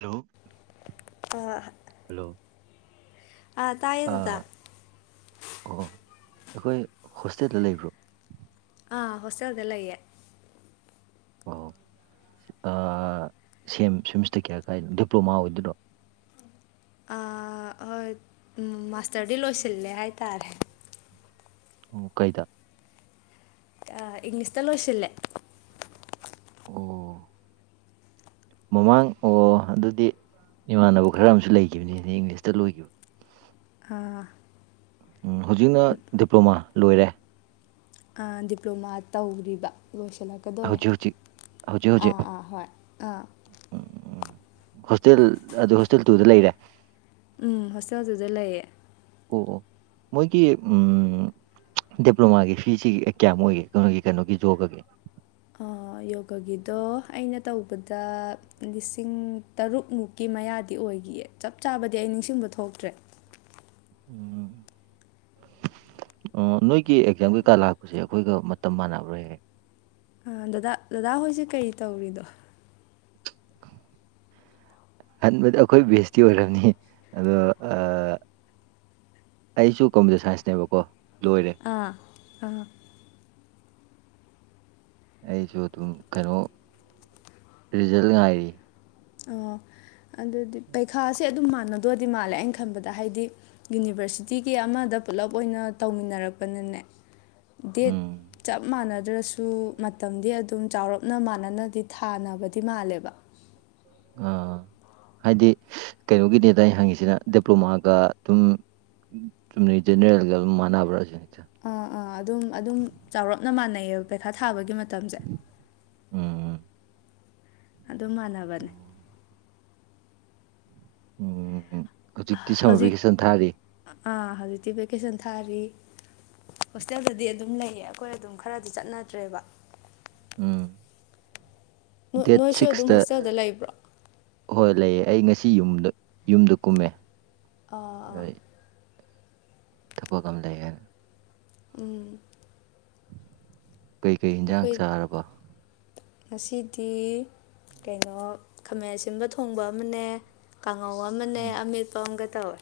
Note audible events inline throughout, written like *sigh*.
hello ꯑ hello ꯇꯥꯏꯌꯦ ꯗꯗꯥ ꯑꯣ ꯑꯩꯈꯣꯏ ꯍꯣꯁꯇꯦꯜꯗ ꯂꯩꯕ꯭ꯔꯣ ꯑꯥ ꯍꯣꯁꯇꯦꯜꯗꯂ ꯏꯌꯦꯦ ꯑꯣ ꯁꯦꯝ ꯁ꯭ꯝꯁꯇ ꯀꯌꯥ ꯀꯥꯏꯅꯣ ꯗꯤꯄ꯭ꯂꯣꯃꯥ ꯑꯣꯏꯗꯣꯏꯔꯣ ꯑꯥ ꯍꯣꯏ ꯃꯥꯁꯇꯔꯗꯤ ꯂꯣꯏꯁꯤꯜꯂꯦ ꯍꯥꯏꯇꯥꯔꯦ ꯃ ꯀꯩꯗ ꯏꯪꯂꯤꯁꯇ ꯂꯣꯏꯁꯤꯜꯂꯦ ꯑꯣ ꯃꯃꯥꯡ ꯑꯣ ꯑꯗꯨꯗꯤ ꯏꯃꯥꯟꯅꯕ ꯈꯔ ꯑꯃꯁꯨ ꯂꯩꯈꯤꯕꯅꯤ ꯍꯥꯏꯗꯤ ꯏꯪꯂꯤꯁꯇ ꯂꯣꯏꯈꯤꯕ ꯑꯥ ꯍꯧꯖꯤꯛꯅ ꯗꯤꯄ꯭ꯂꯣꯃꯥ ꯂꯣꯏꯔꯦ ꯗꯤꯄ꯭ꯂꯣꯃꯥ ꯇꯧꯔꯤꯕ ꯂꯣꯏꯁꯤꯜꯂꯛꯀꯗꯣꯔꯦ ꯍꯧꯖꯤꯛ ꯍꯧꯖꯤꯛ ꯑꯥ ꯑꯥ ꯍꯣꯏ ꯑꯥ ꯎꯝ ꯎꯝ ꯎꯝ ꯍꯣꯁꯇꯦꯜ ꯑꯗꯨ ꯍꯣꯁꯇꯦꯜ ꯇꯨꯗ ꯂꯩꯔꯦ ꯎꯝ ꯍꯣꯁꯇꯦꯜꯁꯤꯗ ꯂꯩꯌꯦ ꯑꯣ ꯑꯣ ꯃꯣꯏꯒꯤ ꯎꯝ ꯗꯤꯄ꯭ꯂꯣꯃꯥꯒꯤ ꯐꯤꯁꯤ ꯀꯌꯥꯃꯨꯛ ꯑꯣꯏꯒꯦ ꯀꯩꯅꯣꯒꯤ ꯀꯩꯅꯣꯒꯤ ꯖꯣꯕꯒꯒꯤ ꯑꯥ ꯌꯣꯒꯒꯤꯗꯣ ꯑꯩꯅ ꯇꯧꯕꯗ ꯂꯤꯁꯤꯡ ꯇꯔꯨꯛꯃꯨꯛꯀꯤ ꯃꯌꯥꯗꯤ ꯑꯣꯏꯈꯤꯌꯦ ꯆꯞ ꯆꯥꯕꯗꯤ ꯑꯩ ꯅꯤꯡꯁꯤꯡꯕ ꯊꯣꯛꯇ꯭ꯔꯦ ꯎꯝ ꯑ ꯅꯣꯏꯒꯤ ꯑꯦꯛꯖꯥꯝ ꯀꯩꯀꯥ ꯂꯥꯛꯄꯁꯦ ꯑꯩꯈꯣꯏꯒ ꯃꯇꯝ ꯃꯥꯟꯅꯕ꯭ꯔꯥꯍꯦꯛ ꯍꯦꯛ ꯗꯗꯥ ꯗꯗꯥ ꯍꯣꯏꯁꯦ ꯀꯔꯤ ꯇꯧꯔꯤꯗꯣ ꯍꯟꯕꯗ ꯑꯩꯈꯣꯏ ꯕꯦꯁꯇꯤ ꯑꯣꯏꯔꯝꯅꯤ ꯑꯗꯣ ꯑꯩꯁꯨ ꯀꯝꯄ꯭ꯌꯨꯇꯔ ꯁꯥꯏꯟꯁꯅꯦꯕꯀꯣ ꯂꯣꯏꯔꯦ ꯑꯥ ꯑꯥ ꯑꯩꯁꯨ ꯑꯗꯨꯝ ꯀꯩꯅꯣ ꯔꯤꯖꯜ ꯉꯥꯏꯔꯤ ꯑꯣ ꯑꯗꯨꯗꯤ ꯄꯩꯈꯥꯁꯦ ꯑꯗꯨꯝ ꯃꯥꯟꯅꯗꯣꯏꯔꯗꯤ ꯃꯥꯜꯂꯦ ꯑꯩꯅ ꯈꯟꯕꯗ ꯍꯥꯏꯗꯤ ꯌꯨꯅꯤꯚꯔꯁꯤꯇꯤꯒꯤ ꯑꯃꯗ ꯄꯨꯜꯂꯞ ꯑꯣꯏꯅ ꯇꯧꯃꯤꯟꯅꯔꯛꯄꯅꯅꯦ ꯗꯦꯠ ꯎꯝ ꯆꯞ ꯃꯥꯟꯅꯗ꯭ꯔꯁꯨ ꯑꯗꯨ ꯃꯇꯝꯗꯤ ꯑꯗꯨꯝ ꯆꯥꯎꯔꯞꯅ ꯃꯥꯟꯅꯅꯗꯤ ꯊꯥꯅꯕꯗꯤ ꯃꯥꯜꯂꯦꯕ ꯑ ꯍꯥꯏꯗꯤ ꯀꯩꯅꯣꯒꯤꯅꯦꯗ ꯑꯩꯅ ꯍꯪꯉꯤꯁꯤꯅ ꯗꯤꯄ꯭ꯂꯣꯃꯥꯒ ꯑꯗꯨꯝ ꯆꯨꯝꯅ ꯖꯦꯅꯔꯦꯜꯒ ꯑꯗꯨꯝ ꯃꯥꯟꯅꯕ꯭ꯔꯥ ꯁꯤ ꯑꯥ ꯑꯥ ꯑꯗꯨꯝ ꯑꯗꯨꯝ ꯆꯥꯎꯔꯞꯅ ꯃꯥꯟꯅꯩꯑꯌꯦꯕ ꯄꯩꯈꯥ ꯊꯥꯕꯒꯤ ꯃꯇꯝꯁꯦ ꯎꯝ ꯎꯝ ꯑꯗꯨ ꯃꯥꯟꯅꯕꯅꯦ ꯎꯝ ꯍꯧꯖꯤꯛꯇꯤ ꯁꯝꯃꯔ ꯍꯧꯖꯤꯛ ꯚꯦꯀꯦꯁꯟ ꯊꯥꯔꯤ ꯑꯥ ꯍꯧꯖꯤꯛꯇꯤ ꯚꯦꯀꯦꯁꯟ ꯊꯥꯔꯤ ꯍꯣꯁꯇꯦꯜꯗꯨꯗꯤ ꯑꯗꯨꯝ ꯂꯩꯌꯦ ꯑꯩꯈꯣꯏ ꯑꯗꯨꯝ ꯈꯔꯗꯤ ꯆꯠꯅꯗ꯭ꯔꯦꯕ ꯎꯝ ꯗꯦꯠ ꯅꯣꯏꯁꯨ ꯑꯗꯨꯝ ꯁꯤꯛꯁꯇ ꯍꯣꯁꯇꯦꯜꯗ ꯂꯩꯕ꯭ꯔꯣ ꯍꯣꯏ ꯂꯩꯌꯦ ꯑꯩ ꯉꯁꯤ ꯌꯨꯝꯗ ꯌꯨꯝꯗ ꯀꯨꯝꯃꯦ ꯑꯥ ꯑꯥ ꯊꯕꯄ ꯉꯝ ꯂꯩꯦꯅ ꯎꯝ ꯀꯩꯀꯩ ꯏꯟꯖꯥꯡ ꯑꯩꯈꯣꯏ ꯆꯥꯔꯕ ꯉꯁꯤꯗꯤ ꯀꯩꯅꯣ ꯈꯥꯃꯦꯟ ꯑꯁꯤꯟꯕ ꯊꯣꯡꯕ ꯑꯃꯅꯦ ꯀꯥꯡꯉꯧ ꯑꯃꯅꯦ ꯎꯝ ꯑꯃꯦꯠꯄ ꯑꯃꯒ ꯇꯧꯋꯦ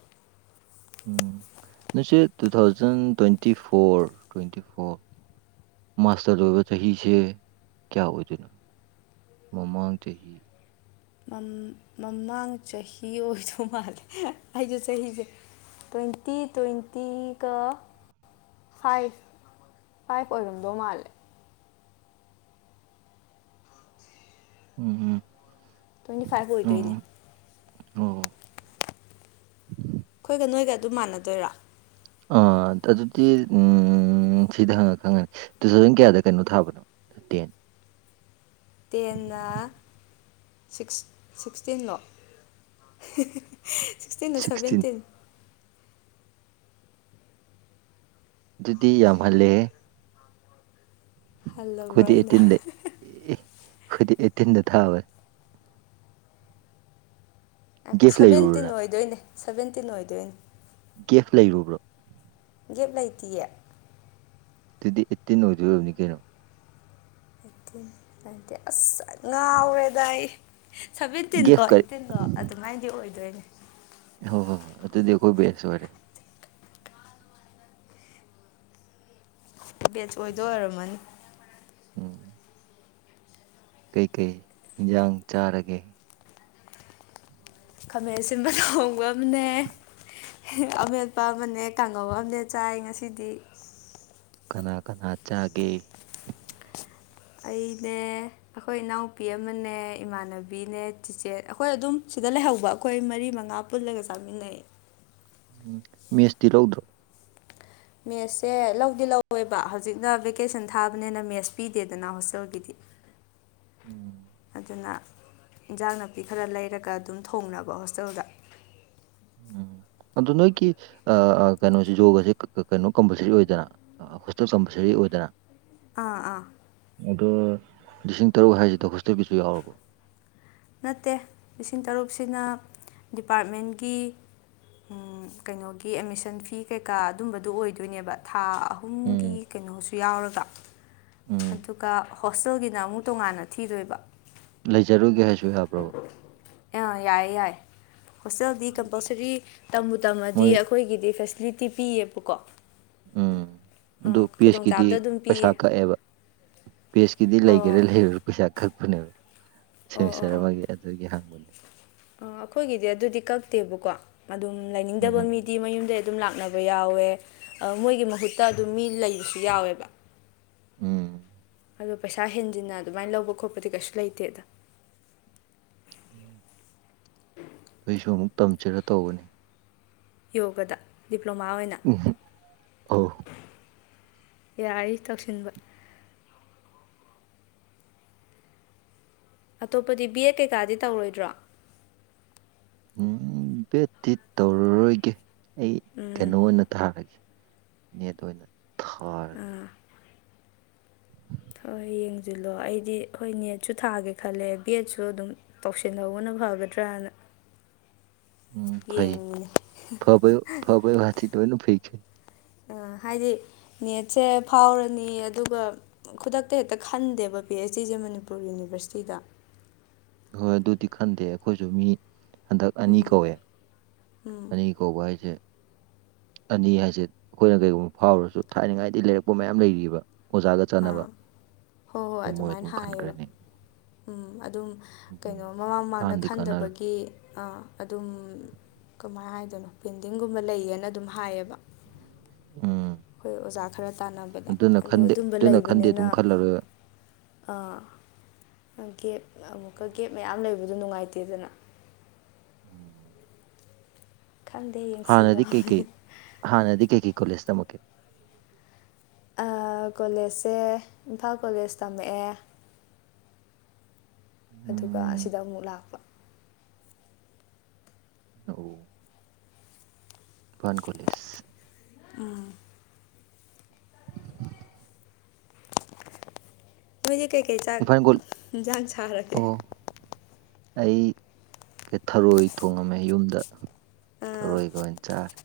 ꯎꯝ ꯅꯁꯤ two thousand twenty four twenty four master ꯑꯣꯏꯕ ꯆꯍꯤꯁꯦ ꯀꯌꯥ ꯑꯣꯏꯗꯣꯏꯅꯣ ꯃꯃꯥꯡ ꯆꯍꯤ ꯃꯃꯥꯡ ꯆꯍꯤ ꯑꯣꯏꯗꯧ ꯃꯥꯜꯂꯦ ꯑꯩꯁꯦ ꯆꯍꯤꯁꯦ ꯇ꯭ꯋꯦꯟꯇꯤ ꯇ꯭ꯋꯦꯟꯇꯤ ꯀ ꯐꯥꯏꯚ ꯐꯥꯏꯚ ꯑꯣꯏꯔꯝꯗꯧ ꯃꯥꯜꯂꯦ ꯎꯝ ꯎꯝ ꯇ꯭ꯋꯦꯟꯇꯤ ꯐꯥꯏꯚ ꯑꯣꯏꯗꯣꯏꯅꯦ ꯑꯣ ꯑꯣ ꯑꯩꯈꯣꯏꯒ ꯅꯣꯏꯒ ꯑꯗꯨꯝ ꯃꯥꯟꯅꯗꯣꯏꯔꯥ ꯑ ꯑꯗꯨꯗꯤ ꯁꯤꯗ ꯍꯪꯉ ꯈꯪꯉꯅꯤ ꯇꯨ ꯊꯥꯎꯖꯟ ꯀꯌꯥꯗ ꯀꯩꯅꯣ ꯊꯥꯕꯅꯣ ꯇꯦꯟ ꯇꯦꯟꯅ ꯁꯤꯛꯁꯇꯤꯟꯂꯣ ꯁꯤꯛꯁꯇꯤꯟꯗ ꯁꯤꯛꯁꯇꯤꯟ ꯁꯚꯦꯟꯇꯤꯟ ꯑꯗꯨꯗꯤ ꯌꯥꯝ ꯍꯜꯂꯦꯍꯦ ꯍꯜꯂꯕ꯭ꯔꯣ ꯑꯩꯈꯣꯢꯗꯤ ꯑꯩꯅ ꯑꯦꯠꯇꯤꯟꯅꯦ ꯑꯩꯈꯣꯢꯗꯤ ꯑꯦꯠꯇꯦꯟꯗ ꯊꯥꯕꯅꯦ ꯉꯥꯢꯈꯣ ꯒꯦꯐ ꯁꯕꯦꯟꯇꯤꯟ ꯂꯩꯔꯨꯕ꯭ꯔꯥ ꯑꯣꯏꯗꯣꯏꯅꯦ ꯁꯕꯦꯟꯇꯤꯟ ꯑꯣꯏꯗꯣꯏꯅꯦ ꯒꯦꯐ ꯂꯩꯔꯨꯕ꯭ꯔꯣ ꯒꯦꯞ ꯂꯩꯇꯤꯌꯦ ꯑꯗꯨꯗꯤ ꯑꯦꯠꯇꯤꯟ ꯑꯣꯏꯗꯣꯏ ꯑꯣꯢꯔꯝꯅꯤ ꯀꯩꯅꯣ ꯈꯪꯗꯦ ꯑꯁ ꯉꯥꯎꯔꯦꯗ ꯑꯩ ꯁꯦꯚꯦꯟꯇꯤꯟꯒꯣ ꯒꯦꯐ ꯀꯔꯤ ꯑꯩꯠꯇꯤꯟꯗꯣ ꯑꯗꯨꯃꯥꯏꯅꯗꯤ ꯑꯣꯏꯗꯣꯏꯅꯦ ꯍꯣ ꯍꯣꯢ ꯑꯗꯨꯗꯤ ꯑꯩꯈꯣꯏ ꯕꯦꯁ ꯑꯣꯏꯔꯦ ꯕꯦꯠꯁ ꯑꯣꯏꯗꯣꯏ ꯑꯣꯏꯔꯝꯃꯅꯤ ꯎꯝ ꯀꯩꯀꯩ ꯏꯟꯖꯥꯥꯡ ꯆꯥꯔꯒꯦ ꯈꯥꯃꯦꯟ ꯑꯁꯤꯟꯕ ꯊꯣꯡꯕ ꯑꯃꯅꯦ ꯑꯃꯦꯠꯄ ꯑꯃꯅꯦ ꯀꯥꯡꯉꯧ ꯑꯃꯅꯦ ꯆꯥꯏ ꯉꯁꯤꯗꯤ ꯀꯅꯥ ꯀꯅꯥ ꯆꯥꯒꯦ ꯑꯩꯅꯦ ꯑꯩꯈꯣꯏ ꯏꯅꯥꯎꯄꯤ ꯑꯃꯅꯦ ꯏꯃꯥꯟꯅꯕꯤꯅꯦ ꯆꯤꯆꯦ ꯑꯩꯈꯣꯏ ꯑꯗꯨꯝ ꯁꯤꯗ ꯂꯩꯍꯧꯕ ꯑꯩꯈꯣꯏ ꯃꯔꯤ ꯃꯉꯥ ꯄꯨꯜꯂꯒ ꯆꯥꯃꯤꯟꯅꯌꯦ ꯎꯝ ꯃꯦꯁꯇꯤ ꯂꯧꯗ꯭ꯔꯣ ꯃꯦꯁꯁꯦ ꯂꯧꯗꯤ ꯂꯧꯋꯦꯕ ꯍꯧꯖꯤꯛꯅ ꯕꯦꯀꯦꯁꯟ ꯊꯥꯕꯅꯤꯅ ꯃꯦꯁ ꯄꯤꯗꯦꯗꯅ ꯍꯣꯁꯇꯦꯜꯒꯤꯗꯤ ꯎꯝ ꯑꯗꯨꯅ ꯏꯟꯖꯥꯡ ꯅꯥꯄꯤ ꯈꯔ ꯂꯩꯔꯒ ꯑꯗꯨꯝ ꯊꯣꯡꯅꯕ ꯍꯣꯁꯇꯦꯜꯗ ꯎꯝ ꯑꯗꯨ ꯅꯣꯏꯒꯤ ꯑ ꯑ ꯀꯩꯅꯣꯁꯤꯖꯨ ꯍꯧꯖꯤꯛ ꯀ ꯀ ꯀꯩꯅꯣ ꯀꯝꯄꯜꯁꯔꯤ ꯑꯣꯏꯗꯣꯏꯔ ꯑꯥ ꯍꯣꯁꯇꯦꯜ ꯀꯝꯄꯜꯁꯔꯤ ꯑꯣꯏꯗꯅ ꯑꯥ ꯑꯥ ꯑꯗꯣ ꯂꯤꯁꯤꯡ ꯇꯔꯨꯛ ꯍꯥꯏꯁꯤꯗ ꯍꯣꯁꯇꯦꯜꯒꯤꯁꯨ ꯌꯥꯎꯔꯕꯣ ꯅꯠꯇꯦ ꯂꯤꯁꯤꯡ ꯇꯔꯨꯛꯁꯤꯅ ꯗꯤꯄꯥꯔꯠꯃꯦꯟꯒꯤ ꯎꯝ ꯀꯩꯅꯣꯒꯤ ꯑꯦꯠꯃꯤꯁꯟ ꯐꯤ ꯀꯩꯀꯥ ꯑꯗꯨꯝꯕꯗꯨ ꯑꯣꯏꯗꯣꯏꯅꯦꯕ ꯊꯥ ꯑꯍꯨꯝꯒꯤ ꯎꯝ ꯀꯩꯅꯣꯁꯨ ꯌꯥꯎꯔꯒ ꯎꯝ ꯑꯗꯨꯒ ꯍꯣꯁꯇꯦꯜꯒꯤꯅ ꯑꯃꯨꯛ ꯇꯣꯉꯥꯟꯅ ꯊꯤꯗꯣꯏꯕ ꯂꯩꯖꯔꯨꯒꯦ ꯍꯥꯏ ꯑ ꯌꯥꯏ ꯌꯥꯏ ꯍꯣꯁꯇꯦꯜꯗꯤ ꯀꯝꯄꯜꯁꯔꯤ ꯇꯝꯕꯨ ꯇꯝꯃꯗꯤ ꯃꯣꯏ ꯑꯩꯈꯣꯏꯒꯤꯗꯤ ꯐꯦꯁꯤꯂꯤꯇꯤ ꯄꯤꯌꯦꯕꯀꯣ ꯎꯝ ꯑꯗꯨ ꯄꯦꯁꯀꯤꯗꯤ ꯈꯨꯗꯣꯡꯆꯥꯕꯗꯣ ꯑꯗꯨꯝ ꯄꯩꯁꯥ ꯄꯤꯌꯦ ꯀꯛꯑꯦꯕ ꯄꯦꯁꯀꯤꯗꯤ ꯂꯩꯒꯦꯔꯥ ꯑꯣ ꯂꯩ ꯄꯩꯁꯥ ꯀꯛꯄꯅꯦꯕ ꯑꯣ ꯑꯣ ꯁꯦꯃꯤꯁꯇꯔ ꯑꯣ ꯑꯃꯒꯤ ꯑꯗꯨꯒꯤ ꯍꯪꯕꯅꯦ ꯑꯩꯈꯣꯏꯒꯤꯗꯤ ꯑꯗꯨꯗꯤ ꯀꯛꯇꯦꯕꯀꯣ ꯑꯗꯨꯝ ꯂꯩꯅꯤꯡꯗꯕ ꯎꯝ ꯃꯤꯗꯤ ꯃꯌꯨꯝꯗ ꯑꯗꯨꯝ ꯂꯥꯛꯅꯕ ꯌꯥꯎꯋꯦ ꯃꯣꯏꯒꯤ ꯃꯍꯨꯠꯇ ꯑꯗꯨꯝ ꯃꯤ ꯂꯩꯕꯁꯨ ꯌꯥꯎꯋꯦꯕ ꯎꯝ ꯑꯗꯣ ꯄꯩꯁꯥ ꯍꯦꯟꯖꯤꯟꯅ ꯑꯗꯨꯃꯥꯏꯅ ꯂꯧꯕ ꯈꯣꯠꯄꯗꯤ ꯀꯩꯁꯨ ꯂꯩꯇꯦꯗ ꯎꯝ ꯑꯩꯁꯨ ꯑꯃꯨꯛ ꯇꯝꯁꯤꯔ ꯇꯧꯕꯅꯤ ꯌꯣꯒꯗ ꯗꯤꯄ꯭ꯂꯣꯃꯥ ꯑꯣꯏꯅ ꯎꯝ ꯑꯧ ꯌꯥꯏ ꯇꯧꯁꯤꯟꯕ ꯑꯇꯣꯞꯄꯗꯤ ꯕꯤ ꯑꯦꯠ ꯀꯩꯀꯥꯗꯤ ꯇꯧꯔꯣꯏꯗ꯭ꯔꯣ ꯎꯝ ꯕꯦꯠꯇꯤ ꯇꯧꯔꯔꯣꯏꯒꯦ ꯑꯩ ꯀꯩꯅꯣ ꯑꯣꯏꯅ ꯊꯥꯔꯒꯦ ꯅꯦꯠ ꯑꯣꯏꯅ ꯊꯥꯔꯒꯦ ꯑꯥ ꯍꯣꯏ ꯌꯦꯡꯁꯤꯜꯂꯣ ꯑꯩꯗꯤ ꯍꯣꯏ ꯅꯦꯠꯁꯨ ꯊꯥꯒꯦ ꯈꯜꯂꯦ ꯕꯦꯠꯁꯨ ꯑꯗꯨꯝ ꯇꯧꯁꯤꯜꯍꯧꯕꯅ ꯐꯒꯗ꯭ꯔꯥꯅ ꯎꯝ ꯐꯩ ꯌꯦ ꯐꯕꯩ ꯐꯥꯕꯩ ꯋꯥꯗꯤ ꯂꯣꯏꯅꯥ ꯐꯩ ꯀꯩꯅꯣ ꯍꯥꯏꯗꯤ ꯅꯦꯠꯁꯦ ꯐꯥꯎꯔꯅꯤ ꯑꯗꯨꯒ ꯈꯨꯗꯛꯇ ꯍꯦꯛꯇ ꯈꯟꯗꯦꯕ ꯄꯤ ꯑꯩꯆ ꯗꯤꯁꯦ ꯃꯅꯤꯄꯨꯔ ꯌꯨꯅꯤꯕꯔꯁꯤꯇꯤꯗ ꯍꯣꯏ ꯑꯗꯨꯗꯤ ꯈꯟꯗꯦ ꯑꯩꯈꯣꯏꯁꯨ ꯃꯤ ꯍꯟꯗꯛ ꯑꯅꯤ ꯀꯧꯏꯦ ꯑꯅꯤ ꯀꯧꯕ ꯍꯥꯏꯁꯦ ꯑꯅꯤ ꯍꯥꯏꯁꯦ ꯑꯩꯈꯣꯏꯅ ꯀꯔꯤꯒꯨꯝꯕ ꯐꯥꯎꯔꯁꯨ ꯊꯥꯏꯅꯉꯥꯏꯗꯤ ꯂꯩꯔꯛꯄ ꯃꯌꯥꯝ ꯂꯩꯔꯤꯕ ꯑꯣꯖꯥꯒ ꯆꯥꯟꯅꯕ ꯑꯥ ꯍꯣꯏ ꯍꯣꯏ ꯑꯗꯨ ꯃꯣꯏ ꯑꯗꯨꯃꯥꯏꯅ ꯑꯗꯨꯝ ꯍꯥꯏꯌꯦꯕ ꯈꯟꯈ꯭ꯔꯅꯤ ꯎꯝ ꯑꯗꯨꯝ ꯑꯗꯨꯅꯤ ꯀꯩꯅꯣ ꯃꯃꯥꯡ ꯃꯃꯥꯡꯗ ꯀꯥꯟꯗꯤ ꯀꯥꯟꯅꯔꯦ ꯈꯟꯗꯕꯒꯤ ꯑꯥ ꯑꯗꯨꯝ ꯀꯃꯥꯏꯅ ꯍꯥꯏꯗꯣꯏꯅꯣ ꯄꯦꯟꯗꯤꯡꯒꯨꯝꯕ ꯂꯩꯌꯦꯅ ꯑꯗꯨꯝ ꯍꯥꯏꯌꯦꯕ ꯑꯣ ꯑꯩꯈꯣꯏ ꯑꯣꯖꯥ ꯈꯔ ꯇꯥꯅꯕꯗ ꯑꯗꯣ ꯑꯗꯨꯝꯕ ꯑꯗꯨꯅ ꯈꯟꯗꯦ ꯂꯩꯕꯅꯤꯅ ꯑꯗꯨꯝ ꯈꯜꯂꯔꯣꯏ ꯑꯥ ꯀꯦꯞ ꯑꯃꯨꯛꯀ ꯒꯦꯞ ꯃꯌꯥꯝ ꯂꯩꯕꯗꯣ ꯅꯨꯡꯉꯥꯏꯇꯦꯗꯅ ꯎꯝ ꯈꯪꯗꯦ ꯌꯦꯡꯁꯤꯜꯂꯣ ꯍꯥꯅꯗꯤ ꯀꯩꯀꯤ ꯈꯣꯂꯁꯃꯦ ꯀꯣꯂꯦꯖꯁꯦ ꯏꯝꯐꯥꯜ ꯀꯣꯂꯦꯖ ꯇꯝꯃꯛꯑꯦ ꯑꯗꯨꯒ ꯎꯝ ꯑꯁꯤꯗ ꯑꯃꯨꯛ ꯂꯥꯛꯄ ꯑꯣ ꯀꯣꯂꯤꯁ ꯎꯝ ꯃꯣꯏꯗꯤ ꯀꯩꯀꯩ ꯆꯥꯛ ꯏꯝꯐꯥꯜ ꯀꯣ ꯌꯦꯟꯁꯥꯡ ꯁꯥꯔꯒꯦ ꯑꯣ ꯑꯩ ꯊꯔꯣꯏ ꯊꯣꯡꯉꯝꯃꯦ ꯌꯨꯝꯗ ꯊꯔꯣꯏꯒ ꯑꯣꯏꯅ ꯆꯥꯔꯦ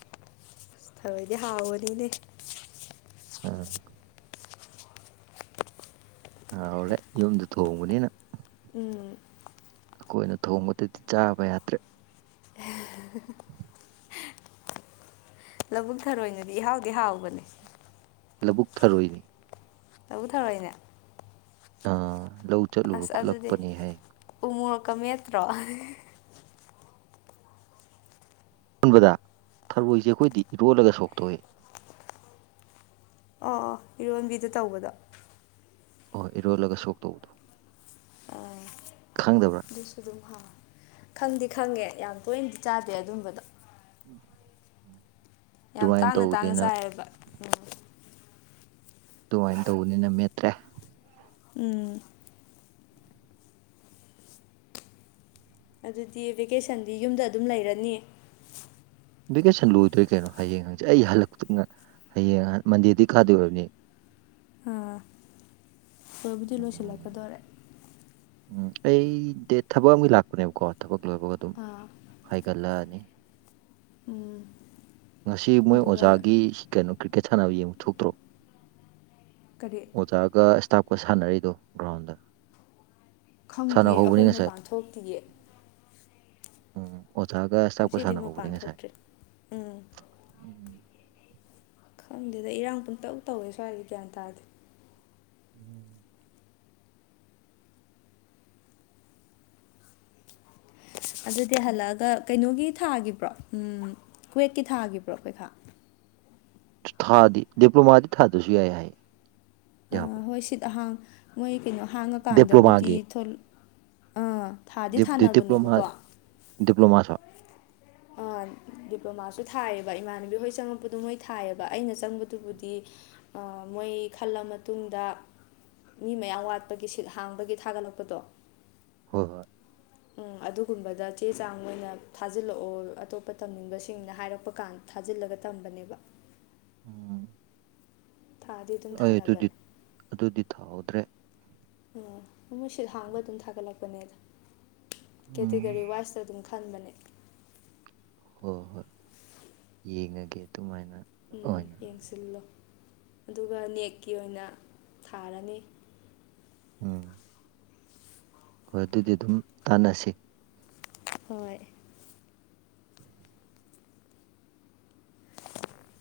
ꯊꯔꯣꯏꯗꯤ ꯍꯥꯎꯕꯅꯤꯅꯦ ꯑ ꯍꯥꯎꯔꯦ ꯌꯨꯝꯗ ꯊꯣꯡꯕꯅꯤꯅ ꯎꯝ ꯑꯩꯈꯣꯏꯅ ꯊꯣꯡꯕꯗꯗꯤ ꯆꯥꯕ ꯌꯥꯗ꯭ꯔꯦ *unintelligible* ꯂꯧꯕꯨꯛ ꯊꯔꯣꯏꯅꯗꯤ ꯏꯍꯥꯎꯗꯤ ꯍꯥꯎꯕꯅꯤ ꯂꯧꯕꯨꯛ ꯊꯔꯣꯏꯅꯤ ꯂꯧꯕꯨꯛ ꯊꯥꯔꯣꯏꯅꯦ ꯑꯥ ꯂꯧ ꯆꯠꯂꯨꯕ ꯑꯁ ꯑꯗꯨꯗꯤ ꯈꯨꯠꯂꯛꯄꯅꯤ ꯍꯥꯏ ꯎ ꯃꯣꯔꯛꯀ ꯃꯠꯇ꯭ꯔꯣ ꯊꯔꯣꯏꯁꯦ ꯑꯩꯈꯣꯏꯗꯤ ꯏꯔꯣꯜꯂꯒ ꯁꯣꯛ ꯇꯧꯋꯦ ꯑꯣ ꯏꯔꯣꯟꯕꯤꯗ ꯇꯧꯕꯗꯣ ꯑꯣꯍꯣꯏ ꯏꯔꯣꯜꯂꯒ ꯁꯣꯛ ꯇꯧꯕꯗꯣ ꯑꯥ ꯈꯪꯗꯕ꯭ꯔꯥ ꯑꯗꯨꯁꯨ ꯑꯗꯨꯝ ꯍꯥꯎ ꯈꯪꯗꯤ ꯈꯪꯉꯦ ꯌꯥꯝ ꯇꯣꯏꯅꯗꯤ ꯆꯥꯗꯦ ꯑꯗꯨꯝꯕꯗꯣ ꯎꯝ ꯌꯥꯝ ꯇꯥꯡꯅ ꯇꯥꯡꯅ ꯆꯥꯏꯌꯦꯕ ꯎ ꯑꯗꯨꯃꯥꯏꯅ ꯇꯧꯕꯅꯤꯅ ꯃꯦꯠꯇ꯭ꯔꯦ ꯎꯝ ꯑꯗꯨꯗꯤ ꯚꯦꯀꯦꯁꯟꯗꯤ ꯌꯨꯝꯗ ꯑꯗꯨꯝ ꯂꯩꯔꯅꯤ ꯚꯦꯀꯦꯁꯟ ꯂꯣꯏꯗꯣꯔꯦ ꯀꯩꯅꯣ ꯍꯌꯦꯡ ꯍꯪꯆꯦ ꯑꯩ ꯍꯜꯂꯛꯇ ꯍꯌꯦꯡ ꯃꯟꯗꯦꯗꯤ ꯀꯥꯗꯣꯏ ꯑꯣꯏꯔꯝꯅꯤ ꯑ ꯂꯣꯏꯕꯨꯗꯤ ꯎꯝ ꯂꯣꯏꯁꯜꯂꯛꯀꯗꯧꯔꯦ ꯎꯝ ꯑꯩ ꯗꯦ ꯊꯕꯛ ꯑꯃꯒꯤ ꯂꯥꯛꯄꯅꯦꯕꯀꯣ ꯊꯕꯛ ꯂꯣꯏꯕꯒ ꯑꯗꯨꯝ ꯑꯥ ꯍꯥꯏꯒꯠꯂꯛꯑꯅꯤ ꯎꯝ ꯉꯁꯤ ꯃꯣꯏ ꯑꯗꯨꯒ ꯑꯣꯖꯥꯒꯤ ꯀꯩꯅꯣ ꯀ꯭ꯔꯤꯀꯦꯠ ꯁꯥꯟꯅꯕ ꯌꯦꯡꯕ ꯊꯣꯛꯇ꯭ꯔꯣ ꯀꯔꯤ ꯑꯣꯖꯥꯒ ꯏꯁ꯭ꯇꯥꯞꯀ ꯁꯥꯟꯅꯔꯤꯗꯣ ꯒ꯭ꯔꯥꯎꯟꯗ ꯈꯪꯗꯦ ꯁꯥꯟꯅꯍꯧꯕꯅꯤ ꯑꯩꯈꯣꯏ ꯉꯁꯥꯏ ꯃꯄꯥꯟ ꯊꯣꯛꯇꯤꯌꯦ ꯎꯝ ꯑꯣꯖꯥꯒ ꯏꯁꯇꯥꯞꯀ ꯉꯁꯤꯗꯤ ꯁꯥꯟꯅꯍꯧꯕꯅꯤ ꯃꯄꯥꯟ ꯉꯁꯥꯏ ꯊꯣꯛꯇ꯭ꯔꯤ ꯎꯝ ꯎꯝ ꯈꯪꯗꯦꯗ ꯏꯔꯥꯡ ꯄꯨꯡꯇꯧ ꯇꯧꯋꯦ ꯁ꯭ꯋꯥꯏ ꯒ꯭ꯌꯥꯟ ꯇꯥꯗꯦ *inaudible* ꯑꯗꯨꯗꯤ ꯍꯜꯂꯛꯑꯒ ꯀꯩꯅꯣꯒꯤ ꯊꯥꯒꯤꯈꯤꯕ꯭ꯔꯣ ꯎꯝ ꯀ꯭ꯋꯦꯠꯀꯤ ꯊꯥꯒꯤꯕ꯭ꯔꯣ ꯄꯩꯈꯥ ꯊꯥꯗꯤ ꯗꯤꯄ꯭ꯂꯣꯃꯥꯗꯤ ꯊꯥꯗꯔꯁꯨ ꯌꯥꯏ ꯍꯥꯏ ꯑ ꯌꯥꯕ꯭ꯔꯣ ꯍꯣꯏ ꯁꯤꯠ ꯑꯍꯥꯡ ꯃꯣꯏ ꯀꯩꯅꯣ ꯍꯥꯡꯉꯀꯥꯟꯗꯕꯨꯗꯤ ꯗꯤꯄ꯭ꯂꯣꯃꯥꯒꯤ ꯊꯣꯂ ꯗꯤꯄ꯭ꯂꯣꯃꯥ ꯗꯤꯄ꯭ꯂꯣꯃꯥ ꯁꯣ ꯑꯥ ꯗꯤꯄ꯭ꯂꯣꯃꯥꯁꯨ ꯊꯥꯏꯌꯦꯕ ꯏꯃꯥꯟꯅꯕꯤ ꯍꯣꯏ ꯆꯪꯉꯛꯄꯗꯨ ꯃꯣꯏ ꯊꯥꯏꯌꯦꯕ ꯑꯩꯅ ꯆꯪꯕꯗꯨꯕꯨꯗꯤ ꯃꯣꯏ ꯈꯜꯂ ꯃ ꯇꯨꯡꯗ ꯃꯤ ꯃꯌꯥꯝ ꯋꯥꯠꯄꯒꯤ ꯁꯤꯠ ꯍꯥꯡꯕꯒꯤ ꯊꯥꯒꯠꯂꯛꯄꯗꯣ ꯍꯣꯏ ꯍꯣꯏ ꯑꯗꯨꯒꯨꯝꯕꯗ ꯆꯦ ꯆꯥꯡ ꯃꯣꯏꯅ ꯊꯥꯖꯤꯜꯂꯛꯑꯣ ꯑꯇꯣꯞꯄ ꯇꯝꯅꯤꯡꯕꯁꯤꯡꯅ ꯍꯥꯏꯔꯛꯄ ꯀꯥꯟ ꯊꯥꯖꯤꯜꯂꯒ ꯇꯝꯕꯅꯦꯕ *inaudible* ꯊꯥꯗꯤ ꯑꯗꯨꯝ ꯑꯩ ꯑꯗꯨꯗꯤ ꯊꯥꯅꯕꯅꯦ ꯑꯗꯨꯗꯤ ꯊꯥꯍꯧꯗ꯭ꯔꯦ ꯎꯝ ꯃꯣꯏ ꯁꯤꯠ ꯍꯥꯡꯕ ꯑꯗꯨꯝ ꯊꯥꯒꯠꯂꯛꯄꯅꯦꯗ ꯎꯝ ꯀꯦꯇꯤꯒꯣꯔꯤ ꯋꯥꯏꯁꯇ ꯑꯗꯨꯝ ꯈꯟꯕꯅꯦ ꯍꯣꯏ ꯍꯣꯏ ꯌꯦꯡꯉꯒꯦ ꯑꯗꯨꯃꯥꯏꯅ ꯎꯝ ꯑꯣꯏꯅ ꯌꯦꯡꯁꯤꯜꯂꯣ ꯑꯗꯨꯒ ꯅꯦꯛꯀꯤ ꯑꯣꯏꯅ ꯊꯥꯔꯅꯤ ꯎꯝ ꯍꯣꯏ ꯑꯗꯨꯗꯤ ꯑꯗꯨꯝ ꯇꯥꯟꯅꯁꯤ ꯍꯣꯏ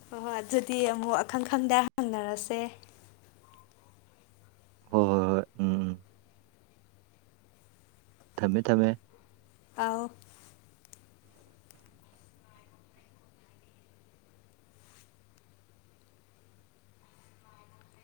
ꯍꯣꯏ ꯍꯣꯏ ꯑꯗꯨꯗꯤ ꯑꯃꯨꯛ ꯑꯈꯪ ꯈꯪꯗ ꯍꯪꯅꯔꯁꯦ ꯍꯣꯏ ꯍꯣꯏ ꯍꯣꯏ ꯎꯝ ꯎꯝ ꯊꯝꯃꯦ ꯊꯝꯃꯦ ꯑꯧ